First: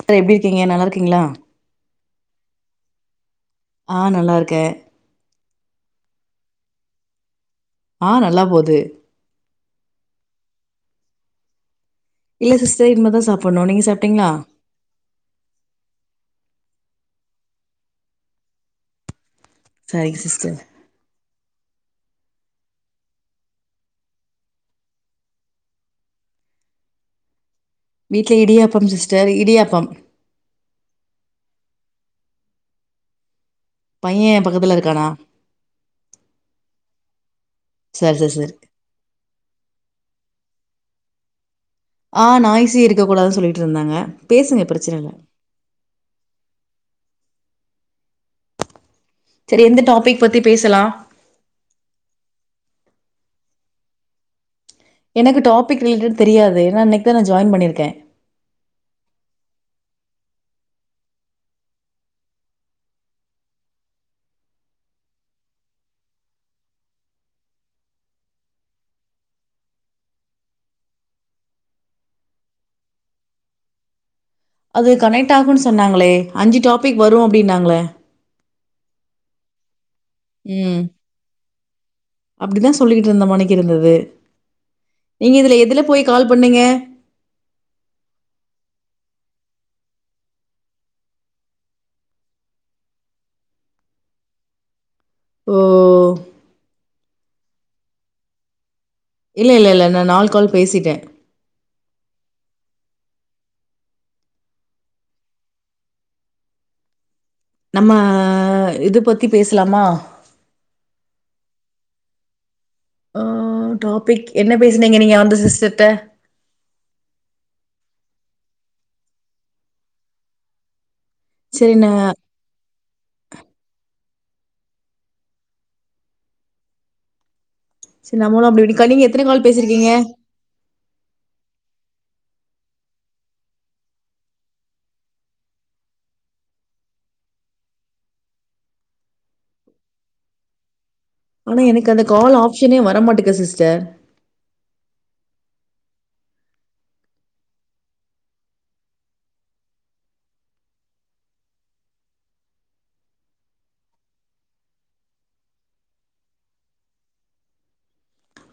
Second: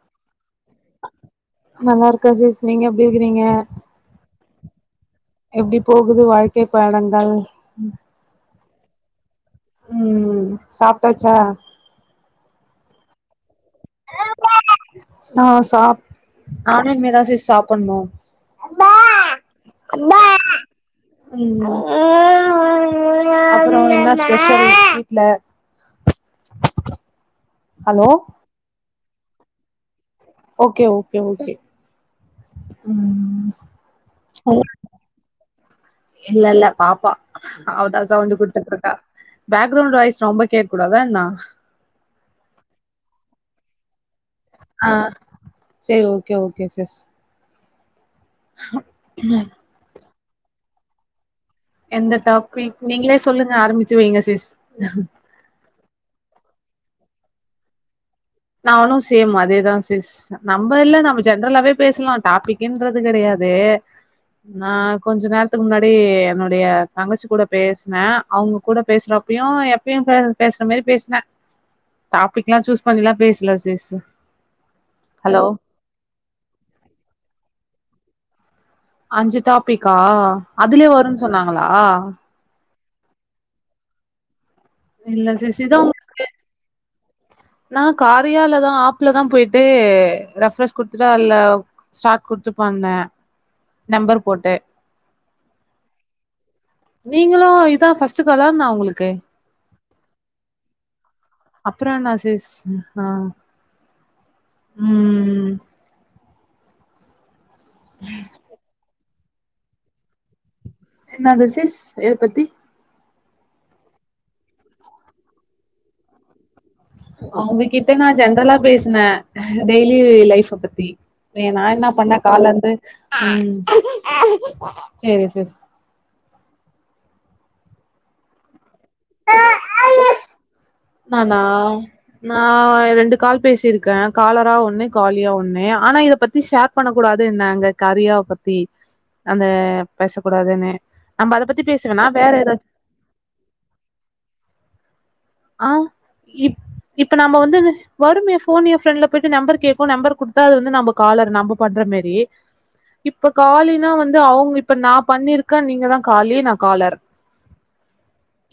Sir எப்டிருக்கீங்க நல்லாருக்கீங்களா நல்லாருக்கா சிஸ் நீங்க எப்டி இருக்கிறீங்க ஆ நல்லாருக்கே எப்டி போகுது வாழ்க்கை பயணங்கள் ஆ நல்லா போது ம் சாப்ட்டாச்சா இல்ல சிஸ்டர் இன்மதா சாப்ப ஆ சாப் அ [unintelligible] சாப்ணு சரிங்க சிஸ்டர் ம் அப்றோ என்ன ஸ்பெஷல் வீட்ல ஹலோ வீட்ல இடியாப்பம் சிஸ்டர் இடியாப்பம் ஓகே ஓகே ஓகே ம் பையன் பக்கத்துல இருக்கானா இல்ல இல்ல பாப்பா அவதா சரி சரி சவுண்டு சரி குடுத்துட்ருக்கா பேக்ரவுண்ட் வாய்ஸ் ரொம்ப கேக்கூடாதா என்ன ஆஹ் நாய்சே இருக்க கூடாது சொல்லிட்டு இருந்தாங்க பேசுங்க பிரச்சன இல்ல ஆஹ் சேரி ஓகே ஓகே சிஸ் சேரி எந்த டாபிக் பத்தி பேசலா எந்த டாபிக் நீங்களே சொல்லுங்க ஆரம்பிச்சு வைங்க சிஸ் எனக்கு டாபிக் ரிலேடட் தெரியாது ஏனா இன்னைக்கு தா நா ஜாயின் பண்ணிருக்கே நானு சேம் அதேதா சிஸ் நம்ம இல்ல நம்ம ஜென்ரலாவே பேசலா டாபிக்ன்றது கிடையாது வே நா கொஞ்ச நேரத்துக்கு முன்னாடி என்னுடைய தங்கச்சி கூட பேசினே அவுங்க கூட பேசுற அப்பயு எப்பயு பேசுற மாரி பேசினே டாபிக்லா சூஸ் பண்ல பேசல சிஸ் அது கனெக்ட் ஹலோ ஆகுனு சொன்னாங்களே அஞ்சு டாபிக் வரு அப்டினாங்களே அஞ்சு டாபிக்கா ம் அதுலயே வருனு சொன்னாங்களா அப்டிதா சொல்லிக்கிட்டு இருந்தமனைக்கு இருந்தது இல்ல நீங்க இதுல சிஸ் இதா எதுல போய் உங்களுக்கு கால் பண்ணீங்க நா காரியாலதா ஆப்ல தா போயிட் ட்டு ரெஃப்ரஸ் குடுத்துட்டா அல்ல ஸ்டார்ட் குடுத்து பன்னே நம்பர் போட்டு ஓ நீங்களு இதா ஃபஸ்ட் காலா என்ன உங்களுக் இல்ல இல்ல இல்ல நா நாலு கால் பேசிட்டே அப்றம் என்ன சிஸ் ஆஹ் உம் நம்ம இது பத்தி பேசலாமா என்னது சிஸ் எது பத்தி ஆஹ் டாபிக் என்ன பேசினீங்க நீங்க அந்த சிஸ்டர்ட அவுங்ககிட்ட நா ஜென்ரலா பேசினே டெய்லி லைஃப்அ பத்தி ஏ நா என்ன பண்ணே கால்ல இருந்து ம் சேரி சிஸ் சேரி நம்மலு அப்டி [unintelligible] நீங்க எத்தன கால் பேசிருக்கீங்க நானா நா ரெண்டு கால் பேசிருக்கே காலரா ஒண்ணு காலியா ஒண்ணு ஆனா இத பத்தி ஷேர் பண்ண கூடாது நாங்க கறியாவ பத்தி அத பேச கூடாதுனு நம்ம ஆனா பத்தி எனக்கு அந்த கால் ஆப்ஷனே வரமாட்டேக்கு சிஸ்டர் ஆஹ் இப் இப்ப நாம வந்து வருமே ஃபோன் எ ஃப்ரெட்ல போயிட்டு நம்பர் கேகும் நம்பர் குடுத்தா அது வந்து நம்ப காலர் நம்ப பண்ற மேரி இப்ப காலினா வந்து அவ்ங் இப்ப நா பண்ணிருக்கே நீங்க தா காலியே நா காலர்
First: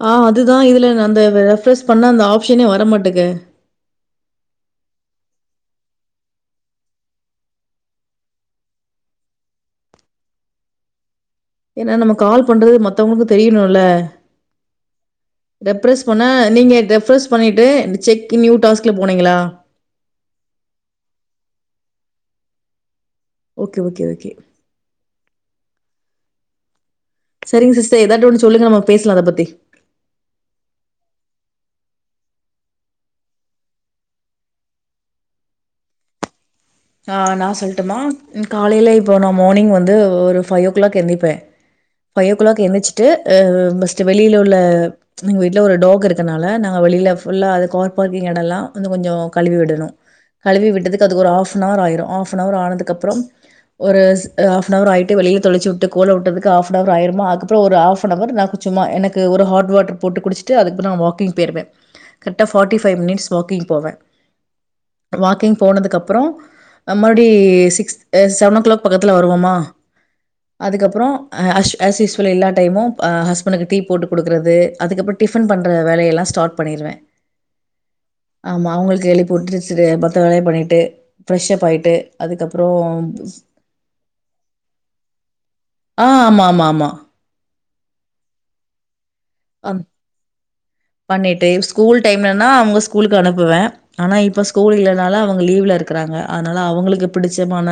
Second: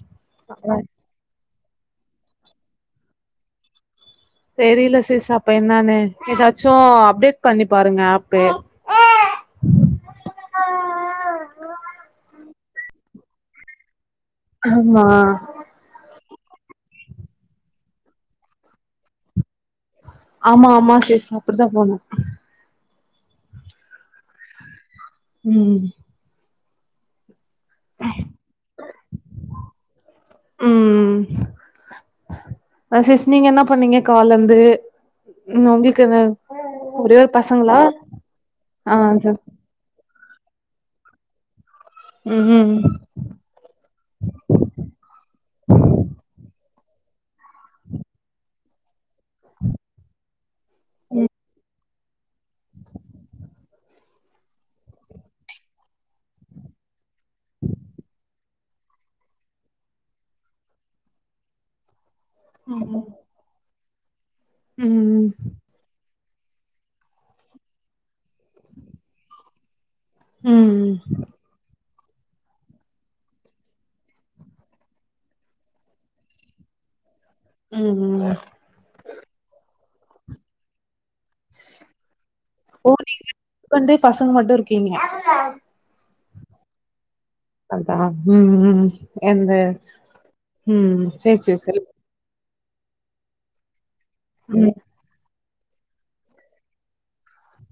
ஆ அதுதா இதுல நா அந்த ரெஃப்ரெஸ் பண்ணா அந்த ஆஃப்ஷனே வரமாட்டேக்கு தெரில சிஸ் அப்ப என்னானு எதாச்சு அப்டேட் பண்ணி பாருங்க அப்பு ஏனா நம்ம கால் பண்றது மத்தவுங்களுக்கு தெரியணுல ஆமா நீங்க த ரெஃப்ரெஸ் பண்ணிட்டு செக் நியூ டாஸ்க்ல போனீங்களா ஆமா ஆமா சிஸ் அப்டிதா போடுனு ஓகே ஓகே ஓகே ம் செரிங்க சிஸ்டர் ஏதாது ஒன்னு சொல்லுங்க நம்ம பேஸ்லா அத பத்தி ம் ஆ சிஸ் நீங்க என்ன பண்ணீங்க கால்லெந்து ம் உங்ளுக்கு எதாவது ஆஹ் நா சொல்ட்டுமா காலைல ஆ இப்போ சரி நா மானிங் வந்து ஒ ஒரு ஃபை ஓ கிளாக் எந்திப்பே ஃபைவ் ஓ கிளாக் ம் எந்திச்சிட்டு ஆஹ் பஸ்டு வெளில உள்ள எங்க வீட்ல ஒரு டாக் இருக்கனால நா வெளில ஃபுல்லா அது கார் பார்க்கிங் எடல்லா வந்து கொஞ்சோ கழுவி விடணு கழுவி விட்டதுக்கு அது ஒரு ஆஃப் நவர் ஆயிரும் ஆஃப் ஃபனவர் ஆனதுக்கு அப்றோ ஒரு ஸ் ஆஃப்ஃபனர் ஆயிட்டு வெளில தொழுச்சு வுட்டு கோல வுட்டதுக்கு ஆஃப்ஃபனவர் ஆயிருமா அதுக்கப்பறோ ஒரு ஆஃப்ஃபனவரர் நா குச் சும்மா எனக்கு ஒரு ஹாட் வாட்டர் போட்டு குடிச்சுட்டு அதுக்கப்றோ நா வாக்கிங் போய்ருவே கரைக்டா ஃபாட்டி ஃபைவ் ம் மினிட்ஸ் வாக்கிங் போவே ம் வாக்கிங் போனதுக்கு அப்றோ மறுடி சிக்ஸ்த் ஆஹ் செவனோக் கிளாக் பக்கத்துல வருவோமா அதுக்கப்றோ ஆஹ் அஸ் ஆஸ்ஸுஸ்வெல் எல்லா டைமும் ஆஹ் ஹஸ்பண்டுக்கு டீ போட்டு குடுக்குறது அதுக்கப்றோ டிஃபன் பண்ணற வேலயெல்ல ஸ்டாட் பண்ணிற் வே ம் ஆமா அவங்களுக்கு எழுப்புட்டு சிறு மத்த வேலய பண்ணிட்டு ஃப்ரெஷ் அப் ஆயிட்டு ஓ நீங்க ஹஸ்பண்டு பசங்க மட்டு இருக்கீங்ளா ஆமா ஆமா ஆமா அதா ம் ம் எந்த ம் சேரி பண்ணிட்டு சேரி சேரி ஸ்கூல் டைம்லன்னா அவங்க ஸ்கூலுக்கு அனுப்புவே ஆனா இப்ப ஸ்கூல் ம் இல்லனால அ வுங்க லீவ்ல இருக்குறாங்க அதனால அவங்களுக்கு பிடிச்சமான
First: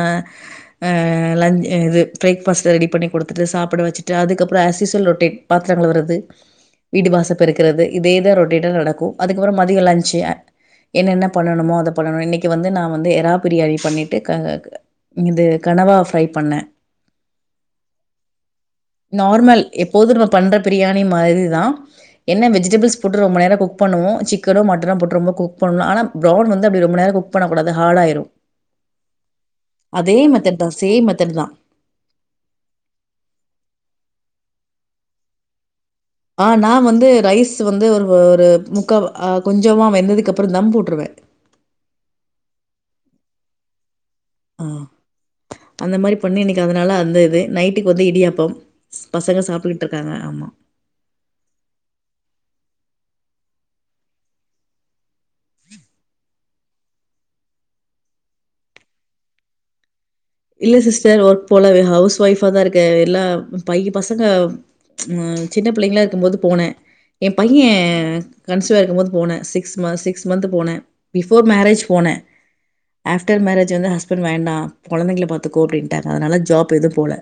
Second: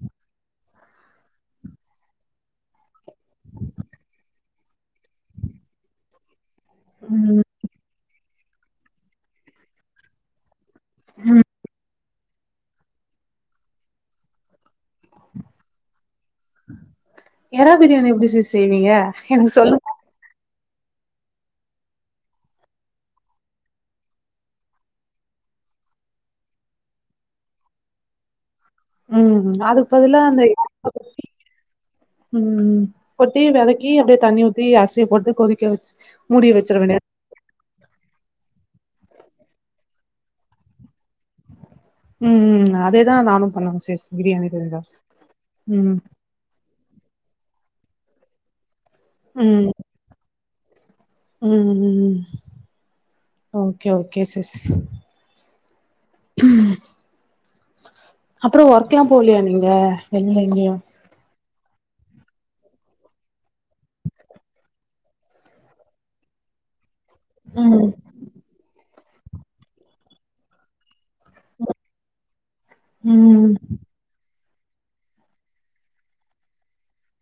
ஆஹ் லஞ் இது பிரேக்ஃபஸ்ட் ரெடி பண்ணிக் குடுத்துட்டு சாப்ட வச்சுட்டு அதுக்கப்றோ ஆசிஸ்வல் ரொட்டேட் பாத்தரங் கழுவுருது வீடு வாச ம் பெருக்றது இதேதா ரொட்டேட்டா நடக்கு அதுக்கப்றோ மதியோ லஞ்சு என்னென்ன ம் பண்ணனுமோ அத பண்ணணு இன்னக்கி வந்து நா வந்து எறா பிரியாணி பண்ணிட்டு க க இது கனவா ஃப்ரை பண்ணே எரா பிரியாணி எப்டி சிஸ் செய்வீங்க எனக் நார்மல் சொல்லுங்க எப்போது நம்ம பண்ற பிரியாணி மாரிதா என்ன வெஜ் விஜிடபிள்ஸ் போட்டு ரொம்ப நேர குக் பண்ணுவோ சிக்கனோ மட்டனோ போட்டு ரொம்ப குக் பண்ணு ஆனா ஃபிரௌன் வந்து அப்டி ரொம்ப நேர குக் பண்ணக்கூடாது ஹாடாயிரு ம் அதுக் பதுலா அந்த சேம் [inaudible] மெத்தட் தா ம் ம் கொட்டி வெதக்கி அப்டியே தண்ணி ஊத்தி அரிசிய போட்டு கொதிக்க வெச் ஆஹ் நா வந்து ரைஸ் வந்து ஒரு ஒரு முக்கா ஆஹ் கொஞ்சமா வெந்ததுக் பறோ தம் போட்ருவே ம் ம் அதேதா நானு பண்ணனு சிஸ் பிரியாணி தெரிஞ்சா ஆஹ் அந்த ம் மாரி பண்ணி இன்னக்கி அதனால அந்த இது நைட் டுக்கு வந்து இடியாப்பம் பசங்க சாப்டுகிட்டு இருக்காங்க ஆமா ம் ம் ம் ஓகே ஓகே சிஸ் ம் அப்றோ ஒர்க்கெலா போலியா நீங்க வெளில எங்கயு இல்ல சிஸ்டர் ஒர் போல ஹவுஸ் ஒய்ஃபா தா இருக்கே எல்லா பைய பசங்க ச் ம் சின்ன பிள்ளைங்களா இருக்கும்போது போ னே எ பைய ம் கன்ஸிவா இருக்கும் போனே சிக்ஸ் சிக்ஸ் மந்த் போனே பிஃபோர் மேரேஜ் போனே ஆஃப்டர் ம் மேரேஜ் வந்து ஹஸ்பண்ட் வேண்டா கொழந்தைங்கள பாத்துக்கோ அப்டின்ட்டாங்க அதனால ஜாப் எதும் போல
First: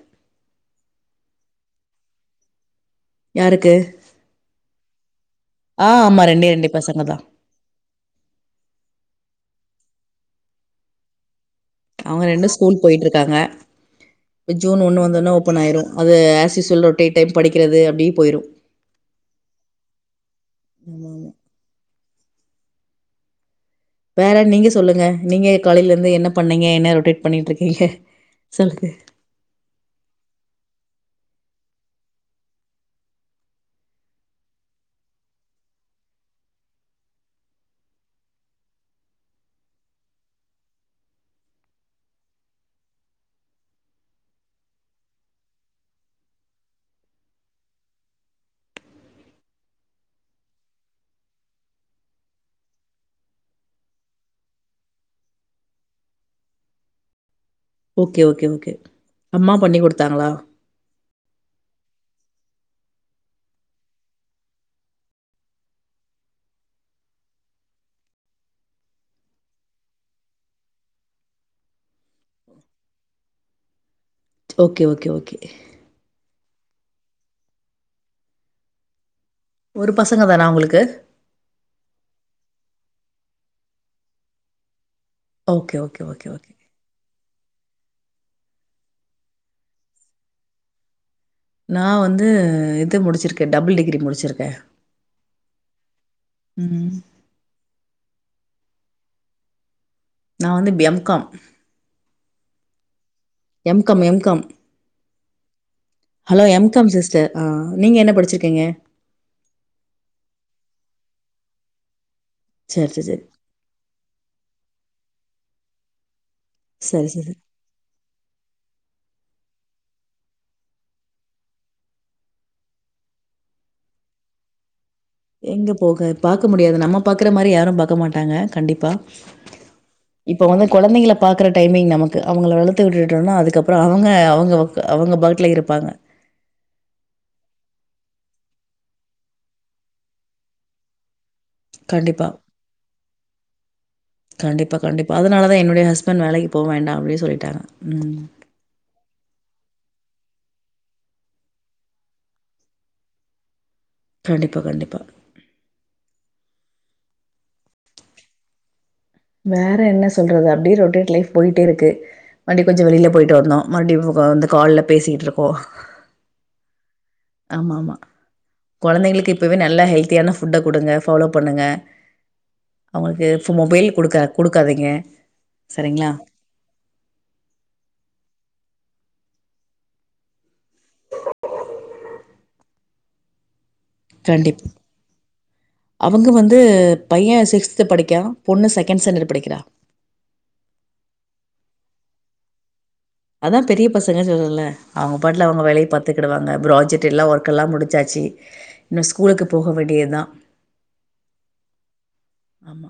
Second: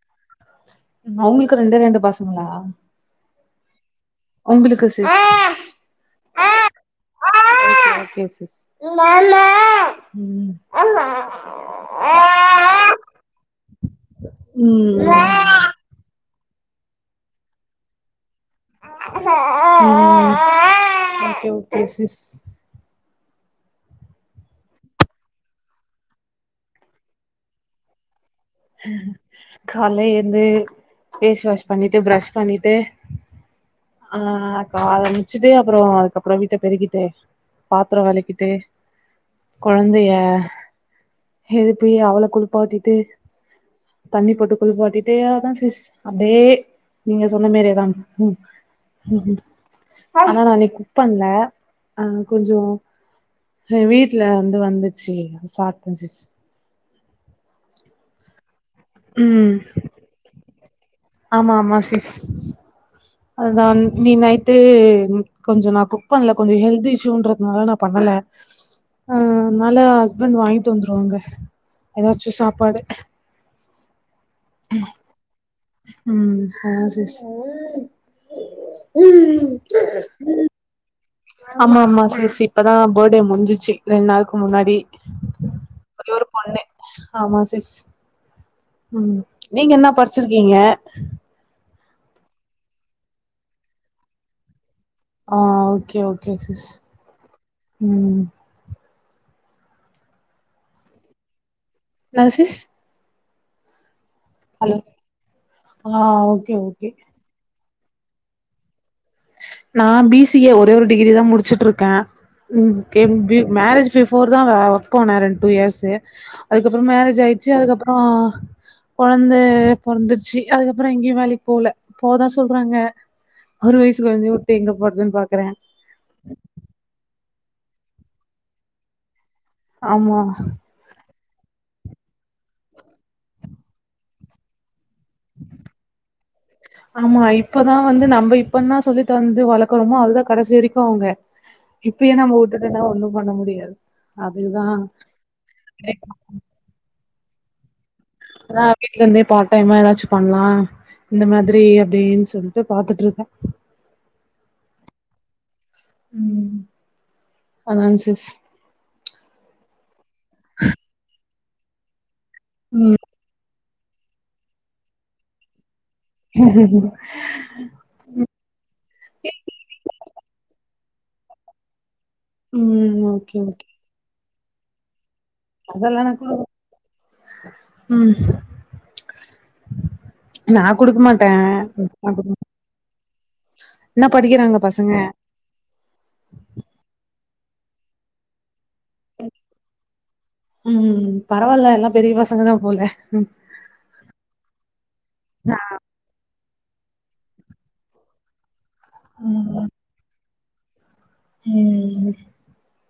அவங்களுக்கு ரெண்டே ரெண்டு பசங்களா யாருக்கு உங்களுக்கு சிஸ் ஆ ஆமா. பசங்க தான். ஓகே ஓகே சிஸ் ம் அவங்க ரெண்டு ஸ்கூல் போயிட்டு இருக்காங்க இ ஜூன் ஒண்ணு வந்தோனே ஓபன் ஆயிரு அது அ ச்சு சொல்ற உட்டேடே படிக்கிறது அப்டீ போயிறு ம் ஆமா ஆமா ஓகே ஓகே சிஸ் வேற நீங்க சொல்லுங்க நீங்க காலையில இருந்து என்ன பண்ணீங்க என்ன ரொட்டேட் பண்ணிட்டு இருக்கீங்க கால எழுந்து ஃபேஸ் வாஷ் பண்ணிட்டு ப்ரஷ் பண்ணிட்டு ஆ அக்கா அத முச்சுட்டே அப்புறோ அதுக்கப்புறோ வீட்ட பெருக்கிட்டு பாத்திரோ வெலக்கிட்டு கொழந்தைய எழுப்பி அவள குளிப்பாட்டிட்டு தண்ணி போட்டு குளிபாட்டிட்டு அதா சிஸ் அப்டியே நீங்க சொன்ன மாரியே தா ஆனா நா இன்னைக்கு குக் பண்ல அ கொஞ்சோ ஹ வீட்டுல இருந்து வந்துச்சு சாப்ட சிஸ் ஓகே ஓகே ஓகே அம்மா ம் பண்ணி கொடுத்தாங்களா ஆமா ஆமா சிஸ் அதா நீ நைட்டு கொஞ்சொ நா குக் பண்ல கொஞ்சொ ஹெல்த் இஷ்யூன்றதுனால நா பண்ணல அ அ அனால ஹஸ்பண்ட் வாங்கிட்டு வந்துருவாங்க ஏதாச்சு சாப்பாடு ஓகே ஓகே ஓகே ம் ஹா சிஸ் ஒரு பசங்க தானா உங்களுக்கு ஆமா ஆமா சிஸ் இப்பதா பேட்டே முடிஞ்சிச்சு ரெண் நாள்க்கு முன்னாடி ஓகே ஓகே ஒரே ஒரு ஓகே ஓகே பொண்ணு ஆமா ம் நீங்க என்ன படிச்சிருக்கீங்க நா வந்து இது முடிச்சிருக்கே டபுள் டிகிரி முடிச்சிருக்கே ஆ ஓகே ஓகே சிஸ் ம் நா வந்து எம் காம் என்ன sis M com M com hello ஆ hello okay M okay com sister ஆ நீங்க என்ன படிச்சிருக்கீங்க நா பி சி ஏ ஒரே ஒரு டிகிரி தா முடிச்சுட்டு இருக்கே ம் சரி கே சரி பி மேரேஜ் பிஃபோர் தா வா ஒர்க் போனு ரெண் டூ இயர்ஸ்ஸு அதுக்கப்புறோ சரி சரி மேரேஜ் சரி ஆயிச்சு அதுக்கப்புறோ கொழந்த பெறந்துருச்சு அதுக்கப்புறோ எங்கயு வேலைக்கு போல போதா சொல்றாங்க ஒரு வயசு கொழந்தையு எங்க போக பாக்க முடியாது நம்ம பாக்குற மாரி யாரு பாக்க மாட்டாங்க கண்டிப்பா ஆமா இப்ப வந்து கொழந்தைங்கள பாக்குற டைமிங் நமக்கு அவங்கள வளத்து விட்டுட்டோனா அதுக்கப்புறோ அவங்க அவங்க அ அவங்க பாட்ல இருப்பாங்க ஆமா இப்பதா வந்து நம்ப இப்ப என்ன சொல்லி தந்து வளக்குறோமோ அதுதா கடைசி வரைக்கு அவங்க இப்பியே கண்டிப்பா, நம்ம வுட்டுடனா ஒண்ணு பண்ண முடியாது அதுதா கண்டிப்பா, கண்டிப்பா. அதனால தான் என்னுடைய எ ஹஸ்பண்ட் வேலைக்கு போ வேண்டாம் அப்டின்னு சொல்லிட்டாங்க ம். ஆ வீட்லருந்தே பார்ட் டைமா எதாச்சு பண்லா இந்த மாதிரி அப்டின் சொல்ட்டு பாத்துட்ருக்க கண்டிப்பா கண்டிப்பா ம் அதா சிஸ் வேற என்ன சொல்றது அப்டியே ரொடேட் லைஃப் போயிட்டு இருக்கு அப்டே கொஞ்ச ம் வெளில போய்ட்டு வர்னோ மறுப்டி வ் வ அந்த கால்ல பேசிட்ருக்கோ ஹம் ஹ்ம்ம் ஆமா ஆமா கொழந்தைங்ளுக்கு இப்பவே நல்ல ஹெல்த்தியான ஃபுட்ட குடுங்க ஃபாலோ பண்ணுங்க ம் அவங்ளுக்கு ஓகே இப்ப ஓகே மொபைல் குடுக்க குடுக்காதீங்க அதெல்லா சரிங்களா? நா உம் நா குடுக்க மாட்ட [inaudible] கண்டிப் அவங்க வந்து பைய சிக்ஸ்து படிக்கா பொண்ணு செகண்ட் ஸ்டாண்டர்ட் படிக்றா உம் பரவால்ல எல்லா பெரிய பசங்கதா போல அதா பெரிய பசங்கன் சொல்றல அவங்க பாட்ல அவங்க வேலய பாத்துகிடுவாங்க ப்ராஜெக்ட்டெல்லா ஒர்க்கெல்லா முடிச்சாச்சி இன்னு ஸ்கூலுக்கு போக வேண்டியதா உம் ஆமா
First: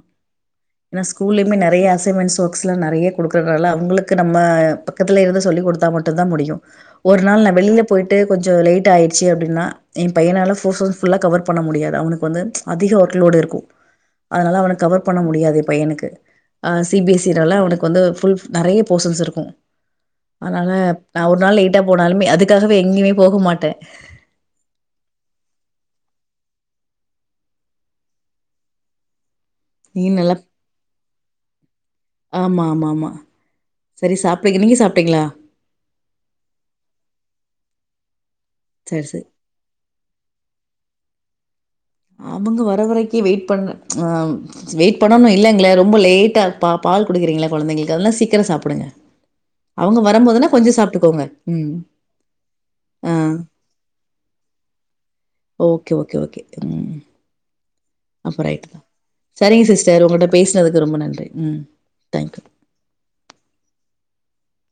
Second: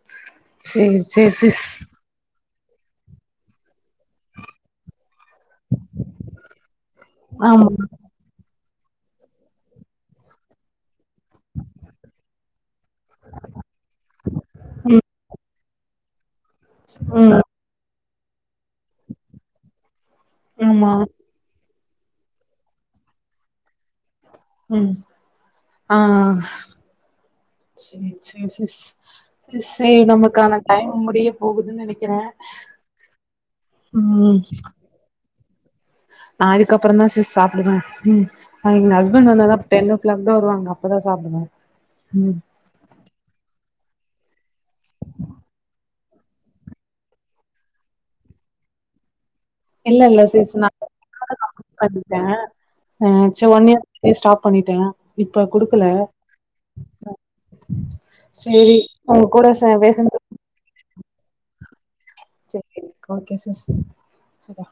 ஏனா ஸ்கூல்லியுமே சிஸ் நிறைய அசைன்மென்ட்ஸ் ஸ்லா நிறைய குடுக்கறனால அவங்ளுக்கு நம்ம பக் கத்லருந்து சொல்லி குடுத்தா மட்டுந்தா முடியு ஒரு நாள் நா ஆமா வெளில போயிட்டு கொஞ்ச லேட் ட்டாயிடுச்சு அப்டினா எ பையனால போர்ஃபோர் புல்லா கவர் பண்ண முடியாது அவனுக் வந்து அதிக ஒர்க் லோடுருக்கு அதனால அவனு ம் கவர் பண்ண முடியாது எனக்கு அ சி பி ம் எஸ்சினால அவனுக்கு வந்து புல் நிறைய போஸ்ன் இருக்கு அதனால ஆமா நா ஒரு நாள் லேட் ட்டா போனாலுமே அதுக்காகவே எங்கயுமே போக மாட்டே ம் ஆ செரி செரி செஸ் செரி நீ நல்லா நமக்கான டைம் முடிய போகுதுன் நினைக்கற ஆமா ஆமா ஆமா சரி சாப்டுங்க நீங்க சாப்ட்டீங்ளா [inaudible] நா இதுக்கப்றந்தா சிஸ் சாப்டுவ ம் எங்க சரி சரி ஹஸ்பண்ட் வந்தாதா டென் ஓ கிளாக்தா வருவாங்க அப்பதா சாப்னு அவங்க வர வரைக்கி வெயிட் பண் அ வெயிட் பண்ணணு இல்லங்ள ரொம்ப லேட்டா பா பால் குடுக்குறீங்ள கொழந்தைங்ளுக்கு அதெல்லா சீக்கிர சாப்டுங்க ஹ இல்ல இல்ல சிஸ் நா [unintelligible] ம் பண்ணிட்ட ஆ ச் ஒன் இயர் முன்னாடி ஸ்டாப் பண்ணிட்ட இப்ப குடுக்கல ஓகே ஓகே ஓகே ம் அப்ப சேரி ரைட்டுதா உங்க கூட சரிங்க சே சிஸ்டர் பேசுனது உங்கட்ட பேஸ்னதுக்கு ரொம்ப நன்றி உம் சரி ஓகே சிஸ் சரி